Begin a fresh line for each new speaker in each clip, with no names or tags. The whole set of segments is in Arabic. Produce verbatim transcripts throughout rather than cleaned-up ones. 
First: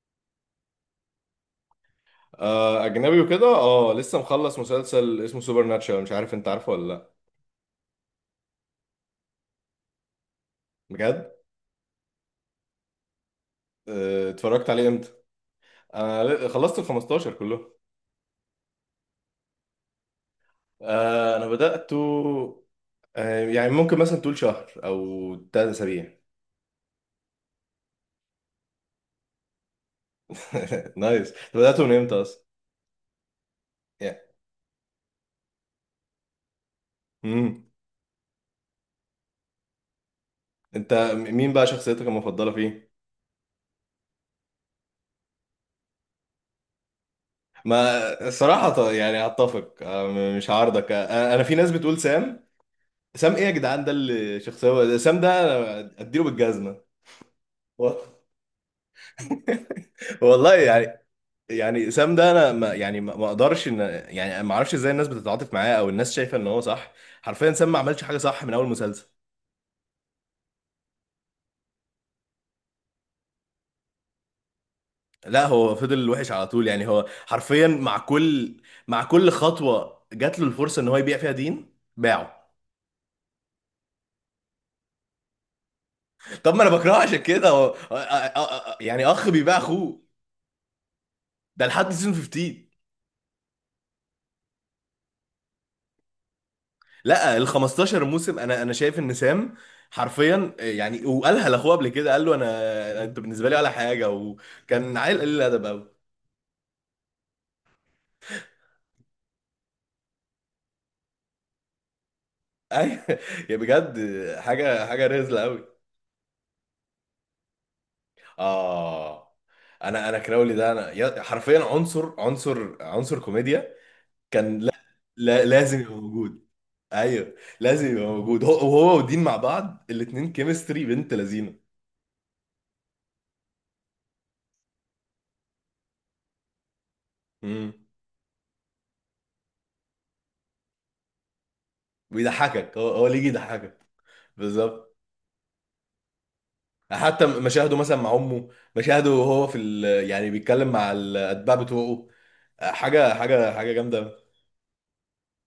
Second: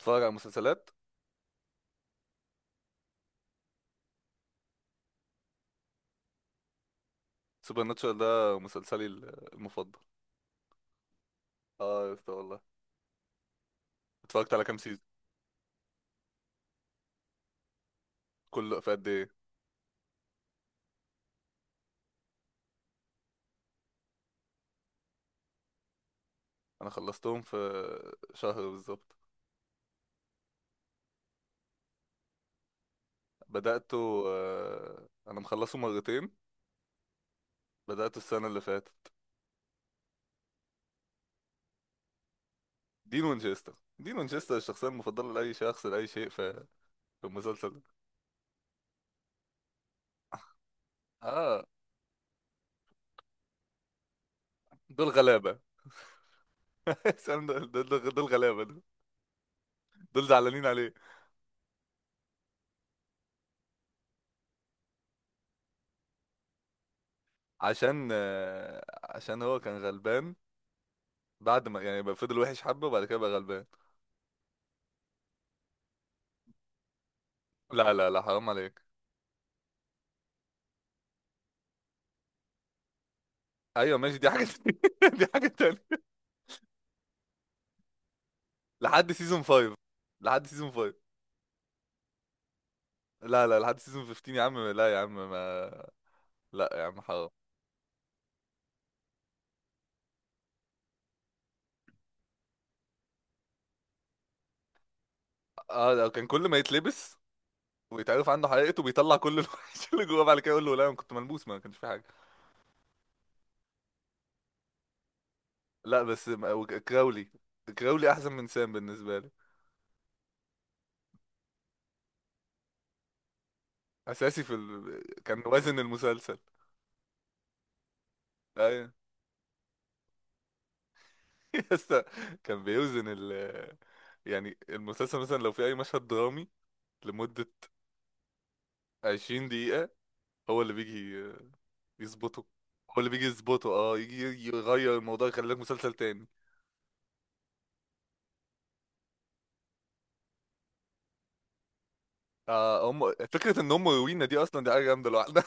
اتفرج على مسلسلات.
آه، اجنبي وكده، اه لسه مخلص مسلسل اسمه سوبر ناتشورال. مش عارف انت عارفه ولا لا؟
سوبر ناتشورال ده مسلسلي ال- المفضل.
بجد؟
اه يا اسطى، والله.
آه،
اتفرجت على
اتفرجت
كام
عليه
سيزون؟
امتى؟ انا ل- خلصت ال خمسة عشر كله.
كله في قد ايه؟
آه، انا بدأته. آه، يعني ممكن مثلا تقول شهر او تلات اسابيع.
انا خلصتهم في شهر بالظبط.
نايس. انت بدأته من امتى اصلا؟ يعني
بدأته، آه انا مخلصه مرتين.
امم
بدأته السنة اللي فاتت.
انت م- مين بقى شخصيتك المفضلة فيه؟
دين وينشستر. دين وينشستر الشخصية المفضلة لأي شخص لأي شيء في في المسلسل ده.
ما الصراحة ط- يعني هتفق، آه، م- مش هعارضك. آه، انا في
اه،
ناس بتقول سام. سام ايه يا جدعان؟ ده اللي شخصية؟
دول
سام ده
غلابة.
انا اديله بالجزمة.
سام دول دول دول غلابة دول. دول
والله
زعلانين عليه.
يعني. يعني سام ده انا ما يعني ما ما اقدرش ان... يعني ما اعرفش ازاي الناس بتتعاطف معاه او الناس شايفه ان هو صح. حرفيا سام ما عملش
عشان
حاجه صح من اول
آه،
مسلسل.
عشان هو كان غلبان. بعد ما، يعني، بقى فضل وحش حبة، وبعد كده بقى غلبان.
لا هو فضل وحش على طول، يعني هو حرفيا
لا
مع
لا لا، حرام
كل...
عليك.
مع كل خطوه جات له الفرصه ان هو يبيع فيها دين، باعه.
ايوه ماشي، دي حاجه تانية. دي حاجه تانية.
طب ما انا بكرهه عشان كده. هو أ- أ- أ- يعني
لحد
اخ
سيزون
بيباع
خمسة.
اخوه.
لحد سيزون خمسة.
ده لحد سيزون خمستاشر.
لا لا، لحد سيزون خمستاشر يا عم. لا يا عم، ما. لا يا عم، حرام.
لا، ال خمستاشر موسم، انا انا شايف ان سام حرفيا يعني، وقالها لاخوه قبل كده، قال له انا انت بالنسبه لي ولا حاجه، وكان عيل قليل الادب قوي.
اه، ده كان كل ما يتلبس ويتعرف عنده حقيقته بيطلع كل الوحش اللي جواه. بعد كده يقول له لا، انا كنت ملبوس، ما كانش في حاجه.
ايوه يا بجد. حاجه حاجه رزله قوي.
لا، بس ما- وك- كراولي. كراولي احسن من سام بالنسبه لي.
اه. انا انا كراولي ده انا يا- حرفيا عنصر عنصر عنصر كوميديا.
اساسي في
كان، لا.
ال... كان
لا،
وزن
لازم يبقى
المسلسل.
موجود. ايوه. لازم يبقى موجود. هو
ايوه
هو ودين مع بعض، الاتنين كيمستري بنت لذينه.
يسا. كان بيوزن ال. يعني المسلسل مثلا، لو في اي مشهد درامي لمده
امم
عشرين دقيقة، هو اللي بيجي يظبطه
بيضحكك، هو
هو
هو
اللي
اللي
بيجي
يجي
يظبطه.
يضحكك.
اه يجي
بالظبط.
يغير الموضوع، يخلي لك مسلسل تاني.
حتى مشاهده مثلا مع امه، مشاهده وهو في ال... يعني بيتكلم مع الاتباع بتوعه.
آه هم
حاجه حاجه
فكرة ان
حاجه
هم
جامده.
روينا دي اصلا، دي حاجة جامدة لوحدها.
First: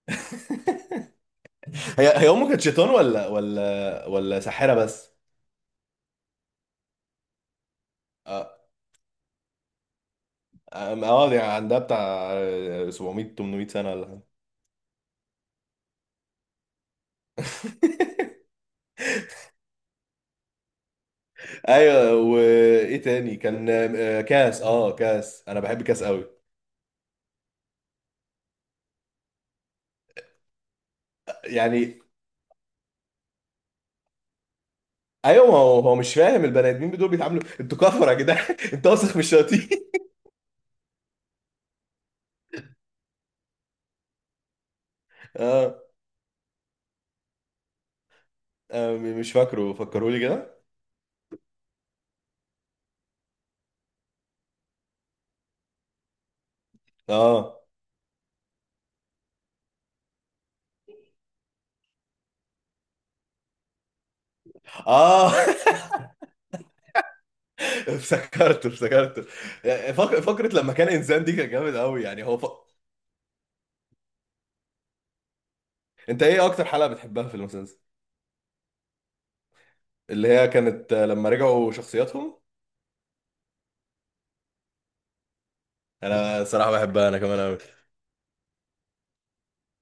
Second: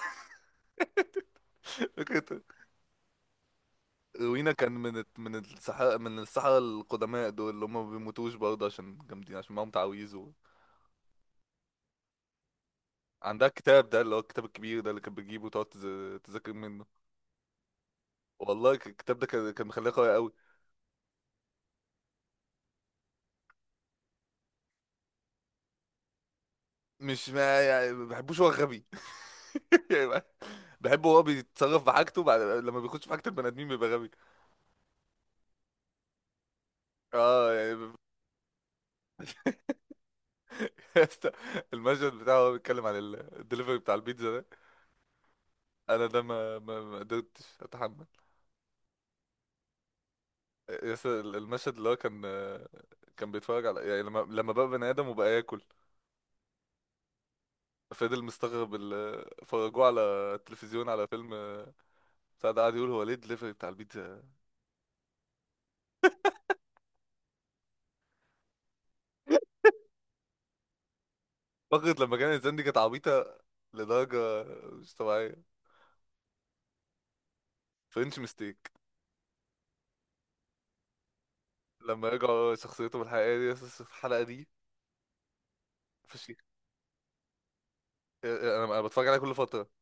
هي هي
فكرة.
امه كانت شيطان ولا ولا ولا
روينا كان
ساحره
من
بس؟
الت- من السحرة من السحرة القدماء دول، اللي هم ما بيموتوش
اه.
برضه عشان جامدين، عشان معاهم تعاويذ و...
اه، يعني عندها بتاع سبعمية
عندها
تمنمية
الكتاب
سنه
ده،
ولا
اللي هو
حاجه.
الكتاب الكبير ده اللي كانت بتجيبه وتقعد تز- تذاكر منه. والله، ك- الكتاب ده كان كان مخليها قوية قوي.
ايوه، وايه تاني كان؟ آه، كاس اه كاس، انا بحب كاس قوي.
مش ما، يعني، ما بحبوش، هو غبي. يعني. بحبه، هو بيتصرف
يعني.
بحاجته، بعد لما بيخش في حاجة البني آدمين بيبقى غبي.
ايوه، ما هو هو مش فاهم. البني ادمين دول بيتعاملوا
اه،
انتوا
يعني.
كفره يا جدعان؟ انت واثق من الشياطين؟
المشهد بتاعه وهو بيتكلم عن ال- الدليفري بتاع البيتزا ده.
اه.
انا ده ما ما ما قدرتش اتحمل.
آه، مش فاكره، فكروا لي كده.
يس، المشهد اللي هو كان كان بيتفرج على، يعني، لما لما بقى بني ادم وبقى ياكل.
اه.
فضل مستغرب ال... فرجوه على التلفزيون على فيلم بتاع ده، قعد يقول هو ليه الدليفري بتاع البيتزا.
اه افتكرته افتكرته. فق- فقرة لما كان انسان دي كان جامد
فقرة
قوي،
لما
يعني هو
كانت
ف...
زندي كانت عبيطة لدرجة مش طبيعية.
انت ايه اكتر حلقة بتحبها في المسلسل؟
فرنش ميستيك،
اللي هي كانت، آه، لما رجعوا
لما
شخصياتهم.
رجعوا شخصيته الحقيقية دي. يس، الحلقة دي فشيخ.
انا صراحة بحبها انا كمان قوي.
انا أنا بتفرج عليها كل فترة.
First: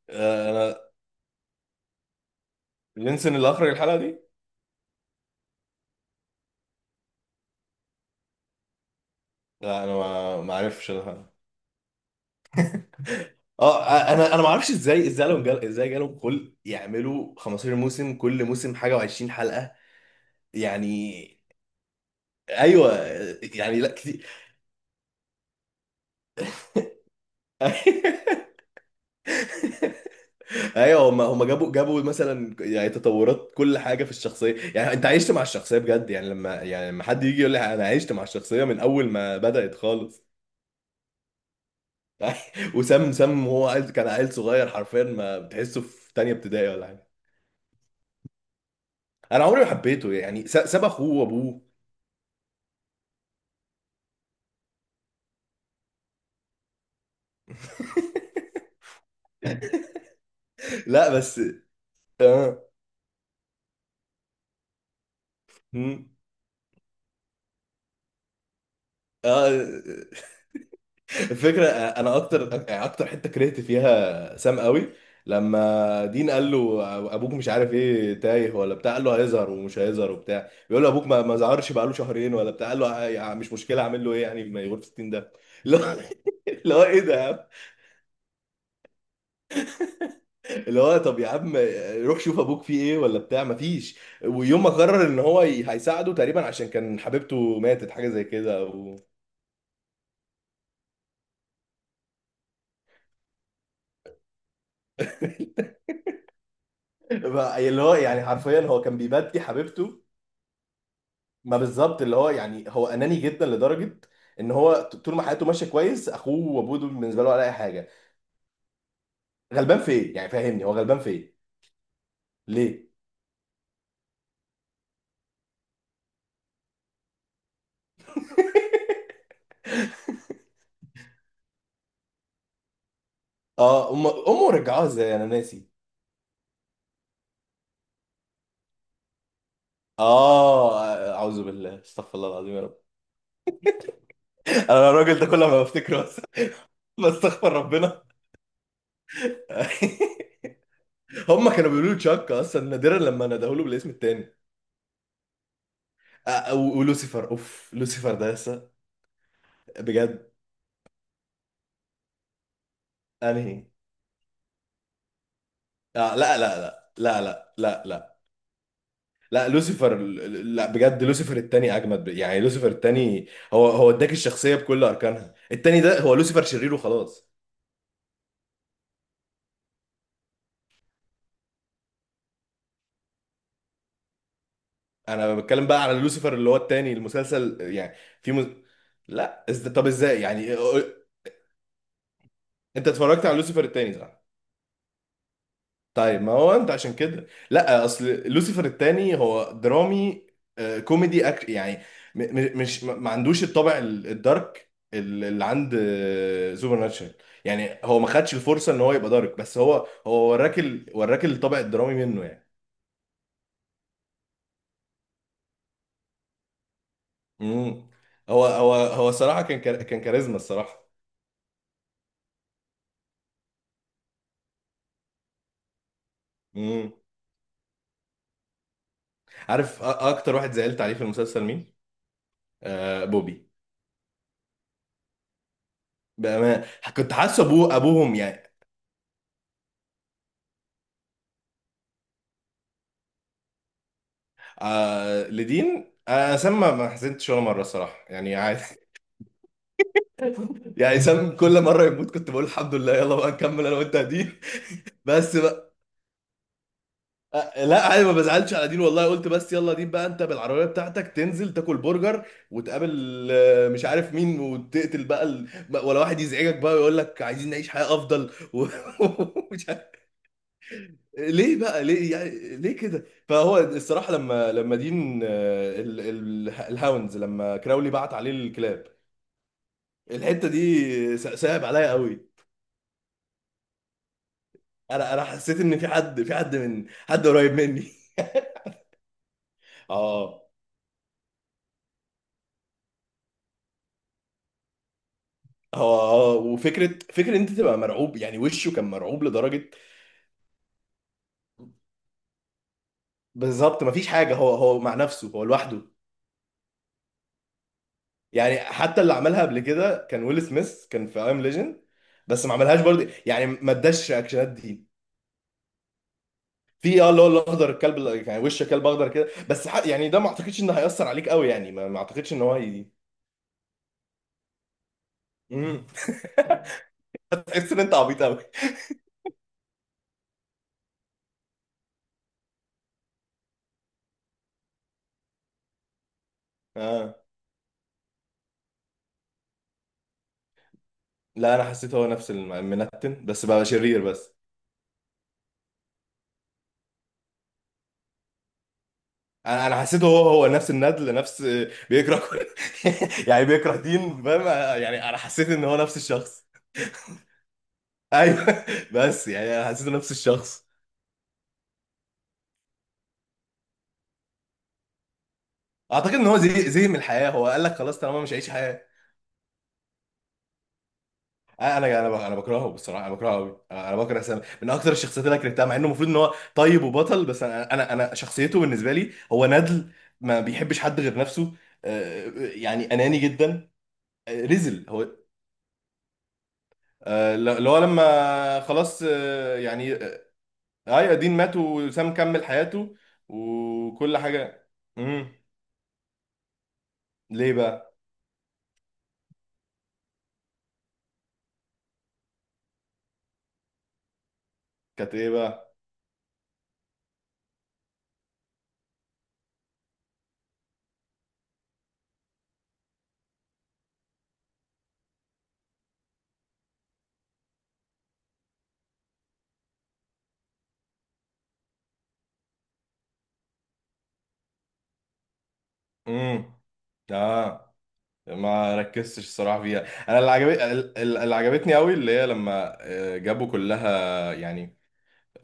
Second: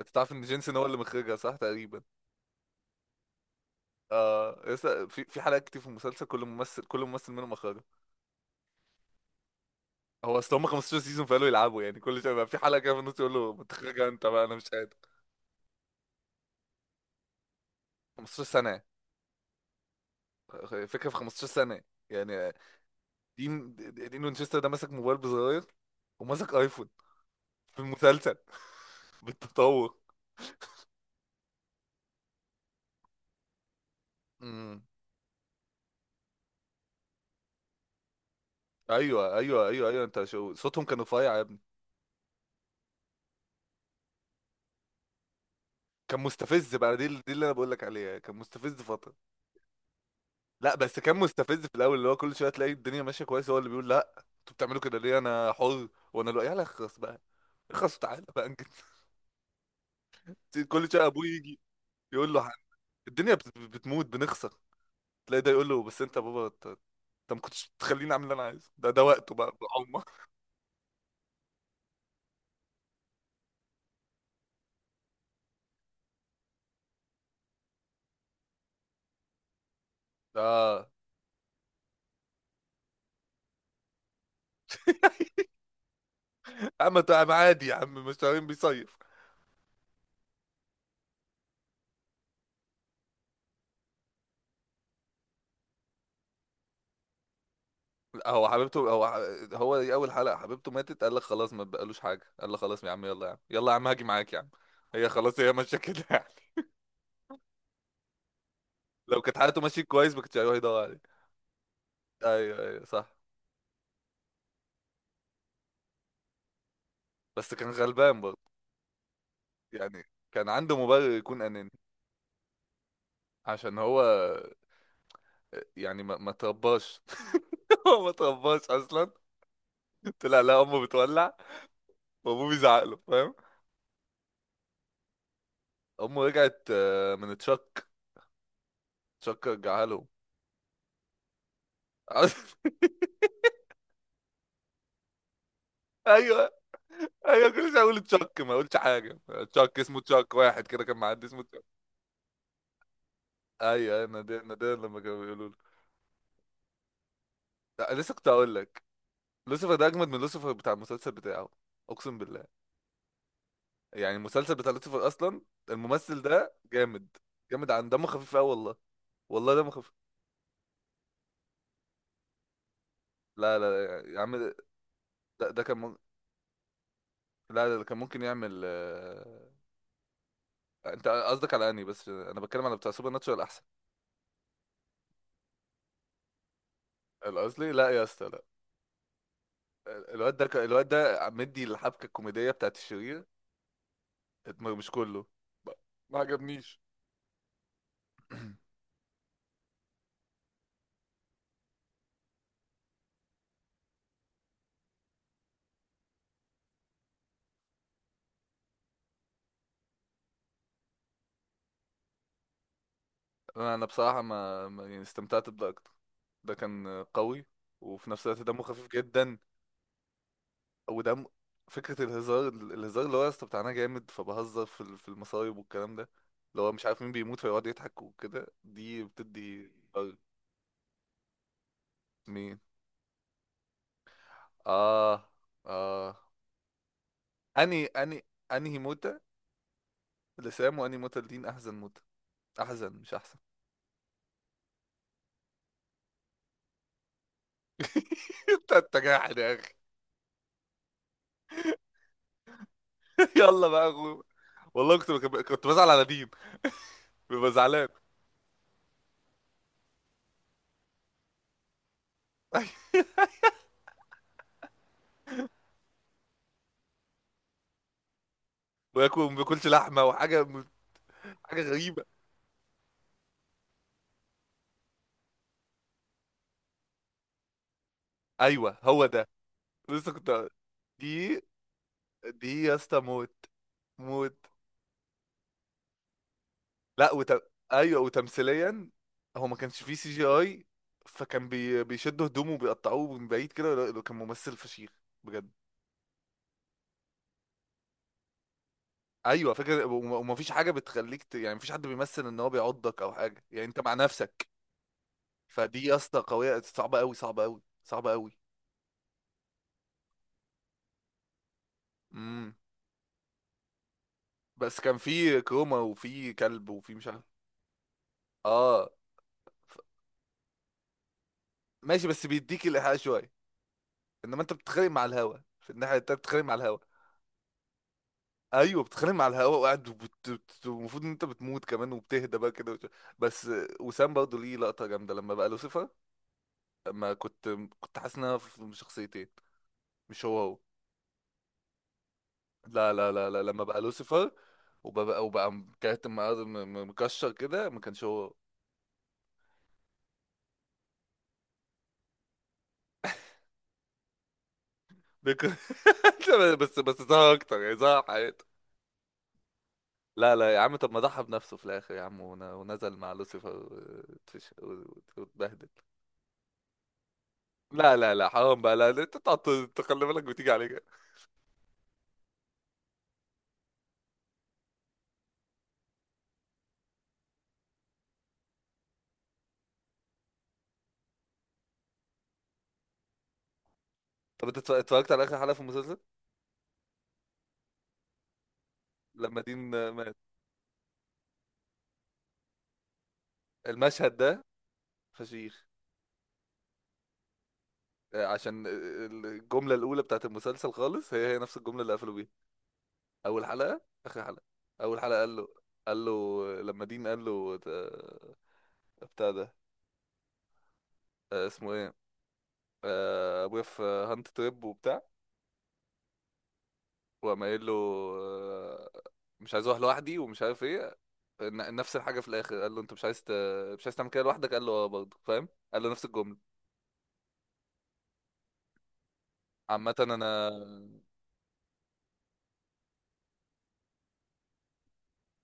انت تعرف ان
آه،
جينسون
انا
هو اللي مخرجها، صح؟ تقريبا.
لينسون اللي اخرج الحلقة دي؟
اه، لسه في في حلقات كتير في المسلسل، كل ممثل كل ممثل منهم مخرجها.
لا انا
هو
ما ما
اصل هم
اعرفش
خمستاشر سيزون،
الحلقة.
فقالوا يلعبوا، يعني كل شويه بقى في حلقه كده في النص يقول له ما
اه.
تخرجها انت
انا انا
بقى،
ما
انا مش
اعرفش
قادر.
ازاي ازاي لهم جال... ازاي جالهم خلق يعملوا خمسة عشر موسم،
خمسة عشر
كل موسم
سنه.
حاجة و20 حلقة.
فكره، في
يعني.
خمسة عشر سنه، يعني،
ايوه.
دين
يعني لا
دين
كتير.
وينشستر ده ماسك موبايل بزراير وماسك ايفون في المسلسل. بالتطور.
ايوه، هم هم جابوا جابوا مثلا يعني تطورات كل حاجه في الشخصيه.
امم.
يعني انت عشت مع الشخصيه بجد، يعني لما يعني لما حد يجي يقول لي انا عشت مع الشخصيه من اول
ايوه
ما
ايوه
بدات
ايوه ايوه،
خالص.
انت شو صوتهم كان رفيع يا ابني.
وسام سام هو عيل- كان عيل صغير، حرفيا ما بتحسه في
كان
تانية ابتدائي
مستفز
ولا
بقى. دي
حاجه.
دي اللي انا بقول لك عليها، كان مستفز فتره.
انا عمري ما حبيته. يعني س-
لا،
ساب
بس
اخوه
كان
وابوه.
مستفز في الاول، اللي هو كل شويه تلاقي الدنيا ماشيه كويس هو اللي بيقول لا، انتوا بتعملوا كده ليه، انا حر، وانا لو يلا اخلص بقى. اخلص وتعالى بقى انجز. كل شويه
لا
ابوه
بس.
يجي يقول له هن-
اه.
الدنيا بت- بتموت، بنخسر. تلاقي ده يقول له بس
مم.
انت يا بابا، انت انت ما كنتش تخليني اعمل اللي انا عايزه، ده ده وقته بقى
اه.
بالعمر.
الفكره، انا اكتر يعني اكتر حته كرهت فيها سام قوي لما دين قال له ابوك مش عارف ايه، تايه ولا بتاع. قال له: هيظهر ومش هيظهر وبتاع. بيقول
اه.
له ابوك ما ما ظهرش بقاله شهرين ولا بتاع. قال له: "يا عم مش مشكله، اعمل له ايه يعني، ما يغور في ستين ده". اللي هو
يا
اللي هو
عم،
ايه ده يا
تعب
عم؟
عادي يا عم، مش تعبان بيصيف.
اللي هو طب يا عم، روح شوف ابوك فيه ايه ولا بتاع ما فيش. ويوم ما قرر ان هو ي- هيساعده تقريبا، عشان كان حبيبته ماتت حاجه زي
لا، هو
كده
حبيبته،
و...
هو ح- هو دي اول حلقه حبيبته ماتت، قال لك خلاص ما بقالوش حاجه، قال لك خلاص يا عم، يلا يا عم، يلا يا عم هاجي معاك يا عم. هي خلاص، هي ماشيه كده.
بقى اللي هو يعني حرفيا هو كان
لو كانت
بيبكي
حالته ماشية
حبيبته.
كويس ما كانش هيروح يدور عليه.
ما بالظبط، اللي هو
ايوه
يعني
ايوه
هو
صح.
اناني جدا لدرجه ان هو ط- طول ما حياته ماشيه كويس، اخوه وابوه دول بالنسبه له ولا اي
بس كان
حاجه.
غلبان برضه.
غلبان في
يعني
ايه يعني؟
كان
فاهمني، هو
عنده
غلبان
مبرر
في ايه؟
يكون اناني.
ليه؟
عشان هو، يعني، ما ما ترباش. هو ما ترباش اصلا. طلع لا امه بتولع، وابوه بيزعق له، فاهم.
اه، أم... امه رجعوها ازاي، انا ناسي.
امه رجعت آه، من تشك. تشك رجعها له.
اه. اعوذ بالله، استغفر الله العظيم، يا رب. انا الراجل ده كل ما بفتكره بس
ايوه ايوه،
بستغفر
كل شويه اقول
ربنا.
تشك ما اقولش حاجه. تشك، اسمه تشك، واحد كده كان معدي اسمه
هم
تشك.
كانوا بيقولوا له تشاك اصلا، نادرا لما ندهوا له بالاسم
ايوه ايوه،
التاني.
نادر نادر لما كانوا بيقولوا له.
آه، و- ولوسيفر اوف
لا، لسه
لوسيفر
كنت
ده
اقول
لسه؟
لك، لوسيفر ده اجمد من
بجد؟
لوسيفر بتاع المسلسل بتاعه. اقسم بالله.
انهي؟
يعني المسلسل بتاع لوسيفر اصلا،
آه،
الممثل
لا
ده
لا لا
جامد.
لا لا
جامد،
لا
عن دمه
لا
خفيف قوي والله.
لا.
والله دمه خفيف.
لوسيفر، لا بجد لوسيفر التاني اجمد، يعني لوسيفر التاني
لا
هو
لا
هو
لا،
اداك
يا عم.
الشخصيه بكل اركانها.
ده, ده كان
التاني
مم...
ده هو لوسيفر شرير وخلاص.
لا لا، ده كان ممكن يعمل آه، انت قصدك، على اني، بس انا بتكلم على بتاع سوبر ناتشورال احسن.
انا بتكلم بقى على لوسيفر اللي هو التاني المسلسل
الاصلي، لا
يعني.
يا اسطى،
في
لا.
مز... لا، إز... طب
ال-
ازاي
الواد ده
يعني؟
ك- الواد ده مدي الحبكه الكوميديه بتاعت
انت
الشرير.
اتفرجت على لوسيفر التاني، صح؟
اتم- مش كله. ما ما
طيب ما هو انت
عجبنيش.
عشان كده، لا، اصل لوسيفر الثاني هو درامي. آه، كوميدي أك... يعني م... م- مش ما ما عندوش الطابع ال- الدارك ال- اللي عند سوبر ناتشرال. يعني هو ما خدش الفرصه ان هو يبقى دارك، بس هو هو وراك ال... وراك الطابع الدرامي منه يعني.
انا بصراحه، ما ما- يعني استمتعت بده اكتر. ده كان قوي.
امم
وفي نفس الوقت
هو
دمه
هو
خفيف
هو
جدا.
صراحه كان كار... كان كاريزما الصراحه.
ودم فكره الهزار، الهزار اللي هو يا اسطى بتاعنا جامد، فبهزر في ال- في المصايب والكلام ده، اللي هو مش
امم
عارف مين بيموت فيقعد يضحك وكده، دي بتدي
عارف أ-
فرق.
اكتر واحد زعلت عليه في المسلسل مين؟
مين؟
آه، بوبي.
اه، اه.
بأمان. كنت حاسه ابوه
اني
ابوهم
اني
يعني.
انهي موتة لسام، وانهي موتة لدين، احزن موتة. احزن، مش احسن.
آه لدين. آه سام ما ما حزنتش ولا مره الصراحه، يعني عادي.
انت انت جاحد يا اخي.
يعني سام كل مره يموت كنت بقول الحمد لله، يلا بقى نكمل
يلا
انا
بقى يا
وانت يا
اخو.
دين.
والله، كنت
بس
بك- كنت
بقى.
بزعل على دين. ببقى
آه لا
زعلان.
عادي، ما بزعلش على دين والله. قلت بس يلا دين بقى، انت بالعربيه بتاعتك تنزل تاكل برجر وتقابل آه، مش عارف مين، وتقتل بقى ال... بقى- ولا واحد يزعجك بقى ويقول لك عايزين نعيش حياه افضل و-
وياكل ما بياكلش
ومش عارف.
لحمه وحاجه.
ليه
حاجه
بقى؟
غريبه.
ليه يعني؟ ليه كده؟ فهو الصراحه لما لما دين، آه، ال... ال... الهاونز لما كراولي بعت عليه
ايوه
الكلاب.
هو ده. لسه كنت.
الحته دي س-
دي
صعب عليا قوي.
دي يا اسطى موت. موت.
انا انا حسيت ان في حد في حد من
لا
حد
وت...
قريب مني.
ايوه، وتمثيليا. هو ما كانش فيه سي جي
اه.
اي. فكان بي... بيشدوا هدومه وبيقطعوه من بعيد كده. لا، كان ممثل فشيخ بجد.
هو، اه وفكره فكره إن انت تبقى مرعوب، يعني وشه كان مرعوب
ايوه
لدرجه.
فكره. وم- وما فيش حاجه بتخليك ت... يعني مفيش حد بيمثل ان هو بيعضك او حاجه، يعني انت
بالظبط،
مع
مفيش حاجه.
نفسك.
هو هو مع نفسه، هو لوحده.
فدي يا اسطى قويه، صعبه قوي، صعبه قوي، صعبه قوي.
يعني حتى اللي عملها قبل كده كان ويل سميث، كان في ايام ليجند. بس
امم.
ما عملهاش برضه، يعني ما اداش رياكشنات
بس
دي.
كان في كروما، وفي كلب، وفي
في
مش
اه اللي
عارف.
هو الاخضر، الكلب ال- يعني وش كلب
اه
اخضر كده. بس ح- يعني ده ما اعتقدش ان هيأثر عليك قوي، يعني ما ما
ماشي، بس
اعتقدش ان هو
بيديك
هي...
الإيحاء شوية. إنما أنت بتتخانق مع الهوا في
مم.
الناحية التانية، بتتخانق مع الهوا.
هتحس ان انت عبيط قوي.
أيوه، بتتخانق مع الهوا وقاعد، وبت- بت- المفروض إن أنت بتموت كمان، وبتهدى بقى كده وت- بس. وسام برضه ليه لقطة جامدة لما بقى لوسيفر. لما
اه
كنت، كنت حاسس إن أنا في شخصيتين، مش هو هو.
لا، انا حسيته هو نفس الم-
لا لا
المنتن
لا لا،
بس
لما
بقى
بقى
شرير
لوسيفر
بس.
وبقى وبقى كاتم مكشر كده، ما كانش هو هو.
انا انا حسيته هو هو نفس الندل، نفس بيكره كل يعني بيكره دين، فاهم. يعني انا
بيك-
حسيت ان هو نفس الشخص.
بس بس ظهر أكتر، يعني ظهر حقيقي.
ايوه بس يعني انا حسيته نفس
لا لا يا
الشخص.
عم، طب ما ضحى بنفسه في الاخر يا عم، ون- ونزل مع لوسيفر وتش- وت- واتبهدل.
اعتقد ان هو زي زي من الحياه، هو قال لك
لا
خلاص
لا
طالما
لا،
مش هعيش
حرام بقى.
حياه.
لا لا، انت تقعد تخلي بالك وتيجي عليك.
انا انا ب- انا بكرهه. بصراحه، انا بكرهه قوي. انا بكره سامي من اكتر الشخصيات اللي أنا كرهتها، مع انه المفروض ان هو طيب وبطل، بس انا انا انا شخصيته بالنسبه لي هو ندل. ما بيحبش حد غير نفسه. آه، يعني اناني جدا.
طب انت اتف-
رزل هو.
اتفرجت على اخر حلقة في المسلسل؟
آه، اللي هو لما خلاص،
لما
آه،
دين آه،
يعني
مات.
اي قديم، مات وسام كمل حياته
المشهد
وكل
ده
حاجة. امم
فشيخ.
ليه بقى؟
آه، عشان ال- الجملة الأولى بتاعت المسلسل خالص هي هي نفس الجملة اللي قفلوا بيها. أول حلقة، آخر حلقة. أول
كانت
حلقة
ايه
قال له
بقى؟
قال له لما دين قال له آه، بتاع ده، آه، اسمه ايه، آه، ابويا في هانت تريب وبتاع. وقام قايل له آه، مش عايز اروح لوحدي ومش عارف ايه. ن- نفس الحاجه في الاخر قال له انت مش عايز ت... مش عايز تعمل كده لوحدك. قال له اه، برضه فاهم، قال له نفس الجمله.
امم اه، ما ركزتش الصراحة فيها.
عامه
انا
انا.
اللي عجب ال- ال- اللي عجبتني قوي، اللي هي لما آه، جابوا كلها يعني،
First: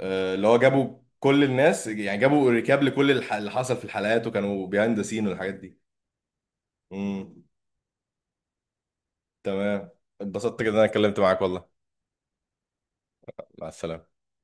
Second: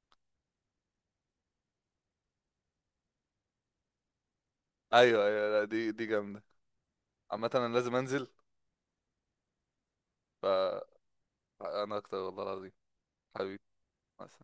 آه، اللي هو جابوا كل الناس يعني، جابوا ريكاب لكل الح- اللي حصل في الحلقات، وكانوا بيهاند
ايوه
سين
ايوه
والحاجات
لا،
دي.
دي دي جامده.
امم
عامه انا لازم انزل.
تمام. اتبسطت جدا إن
فانا
انا اتكلمت معاك والله.
اكتر والله العظيم. حبيبي.
مع السلامة.
مع السلامة.